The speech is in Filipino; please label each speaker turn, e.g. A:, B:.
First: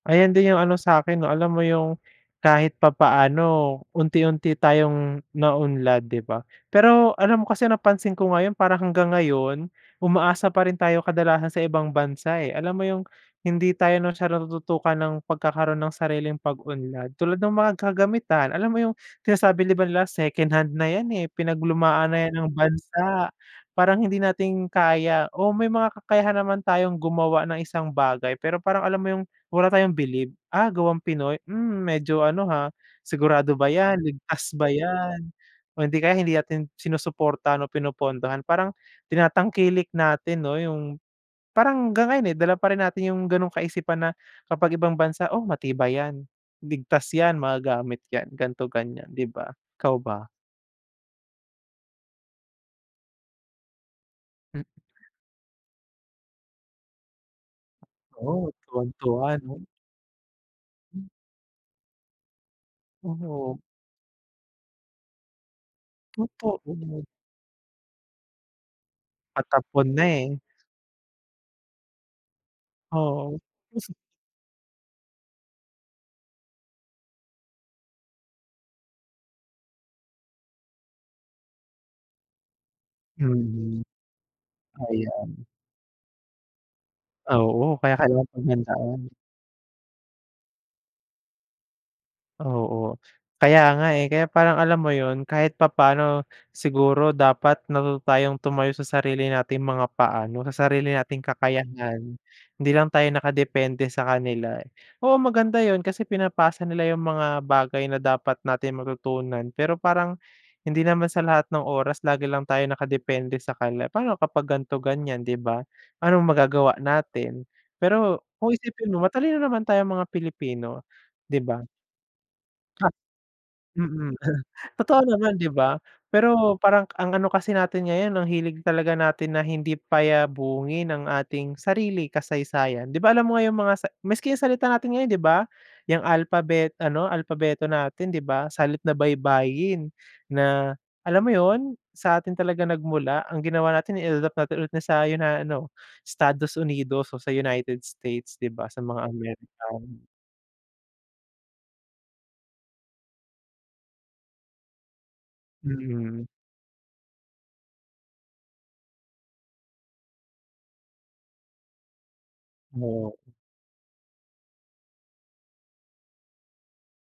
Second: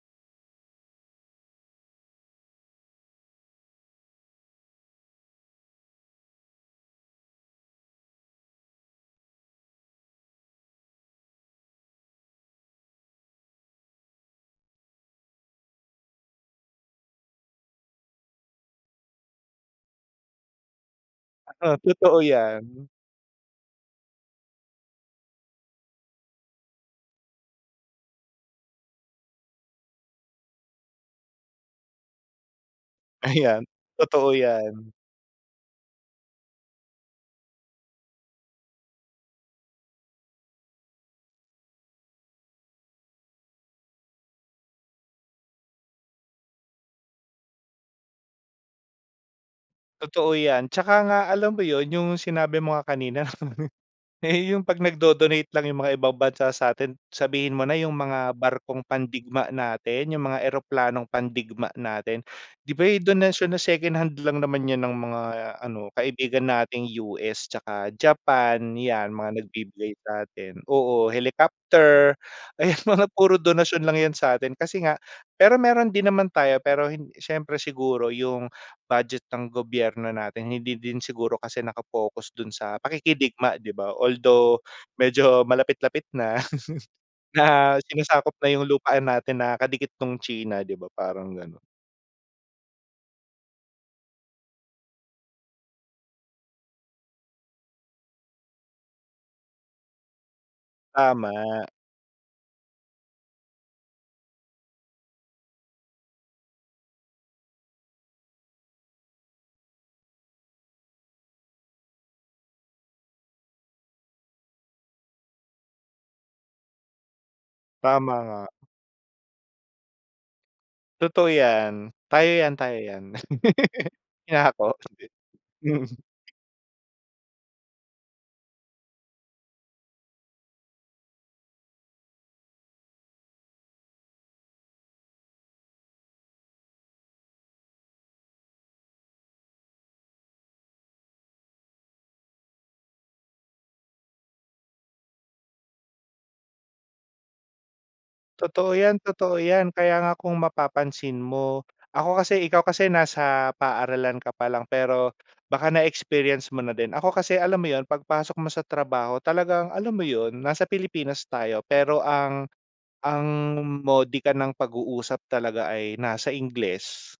A: Ayan din yung ano sa'kin 'no, alam mo yung kahit papaano unti-unti tayong naunlad, 'di ba? Pero, alam mo kasi, napansin ko ngayon parang hanggang ngayon umaasa pa rin tayong kadalasan sa ibang bansa, eh, alam mo yung hindi tayo masyado natututukan ng pagkakaroon ng sariling pag-unlad, tulad ng mga kagamitan alam mo yung sinasabi ba nila second-hand na yan eh,
B: Oh,
A: pinaglumaan
B: totoo
A: na yan ng
B: yan.
A: bansa, parang hindi natin kaya o may mga kakayahan naman tayong gumawa ng isang bagay pero parang alam mo yung wala tayong bilib, ah, gawang Pinoy, mm, medyo ano, ha, sigurado
B: Ayan,
A: ba yan?
B: totoo
A: Ligtas ba
B: yan.
A: yan o hindi kaya hindi natin sinusuportahan o pinupondohan ,parang tinatangkilik natin 'no yung, parang hang ngayon eh, dala pa rin natin yung ganong kaisipan na kapag ibang bansa, oh, matibay yan, ligtas yan, magagamit yan, gan'to ganyan 'di ba, ikaw ba?
B: Totoo yan, 'tsaka nga alam mo yun, yung sinabi mo nga kanina, eh,
A: Mm.
B: yung 'pag nagdo-donate lang yung mga ibang bansa satin sabihin mo na yung mga
A: Oh,
B: barkong
A: tuwang-tuwa
B: pandigma
A: 'no?
B: natin, yung mga eroplanong pandigma natin 'di ba, eh, donasyon na
A: Oo.
B: second-hand lang naman yun ng mga ano kaibigan
A: Totoo.
B: nating US 'tsaka Japan, yan mga
A: Patapon
B: nagbibigay
A: na,
B: sa
A: eh.
B: atin. Oo, helicopter, ayan mga puro
A: Oo.
B: donasyon lang yan sa'tin, kasi nga pero meron din naman tayo pero, siyempre siguro yung budget ng gobyerno natin, hindi din siguro kasi naka-focus dun sa pakikidigma 'di
A: Mhm,
B: ba, although, medyo
A: ayan.
B: malapit-lapit na, na
A: Oo, kaya kailangan
B: sinasakop na yung lupaan
A: paghandaan.
B: natin na, kadikit nung China 'di ba parang ganon?
A: Oo, kaya nga eh, kaya parang alam mo yun, kahit papaano siguro dapat matuto tumayo sa sarili nating mga paa 'no, sa sarili nating
B: Tama.
A: kakayahan, hindi lang tayo nakadepende sa kanila. Oo, maganda yun kasi pinapasa nila yung mga bagay na dapat nating matutunan, pero parang hindi naman sa lahat ng oras lagi lang tayo nakadepende sa kanila pa'no kapag ganito, ganyan, 'di ba? Anong magagawa natin?
B: Tama
A: Pero,
B: nga.
A: kung isipin mo matalino naman tayong mga Pilipino,
B: Totoo
A: 'di ba?
B: yan, tayo yan, tayo
A: Ha,
B: yan,
A: mm,
B: inako?
A: totoo
B: Hindi.
A: naman 'di ba?
B: Mm.
A: Pero, parang ang ano kasi natin ngayon ang hilig talaga natin na hindi payabungin ang ating sarili kasaysayan. 'Di ba, alam mo ngayon yung mga sa maski yung salita natin ngayon 'di ba, yang alphabet, ano alphabeto natin 'di ba, salit na baybayin, na, alam mo yun, sa atin talaga nagmula ang ginawa natin in-adapt natin sa 'yo, na ano, Estados Unidos o sa United States, 'di ba,
B: Totoo
A: sa
B: yan,
A: mga
B: totoo yan, kaya
A: American.
B: nga kung mapapansin mo, ako kasi, ikaw kasi, nasa paaralan ka pa lang pero baka
A: Mhm.
B: na-experience mo na din. Ako kasi alam mo yun, 'pag pasok mo sa trabaho talagang, alam mo yun nasa Pilipinas tayo, pero ang
A: Oo.
B: ang modika ng pag-uusap talaga ay nasa Ingles.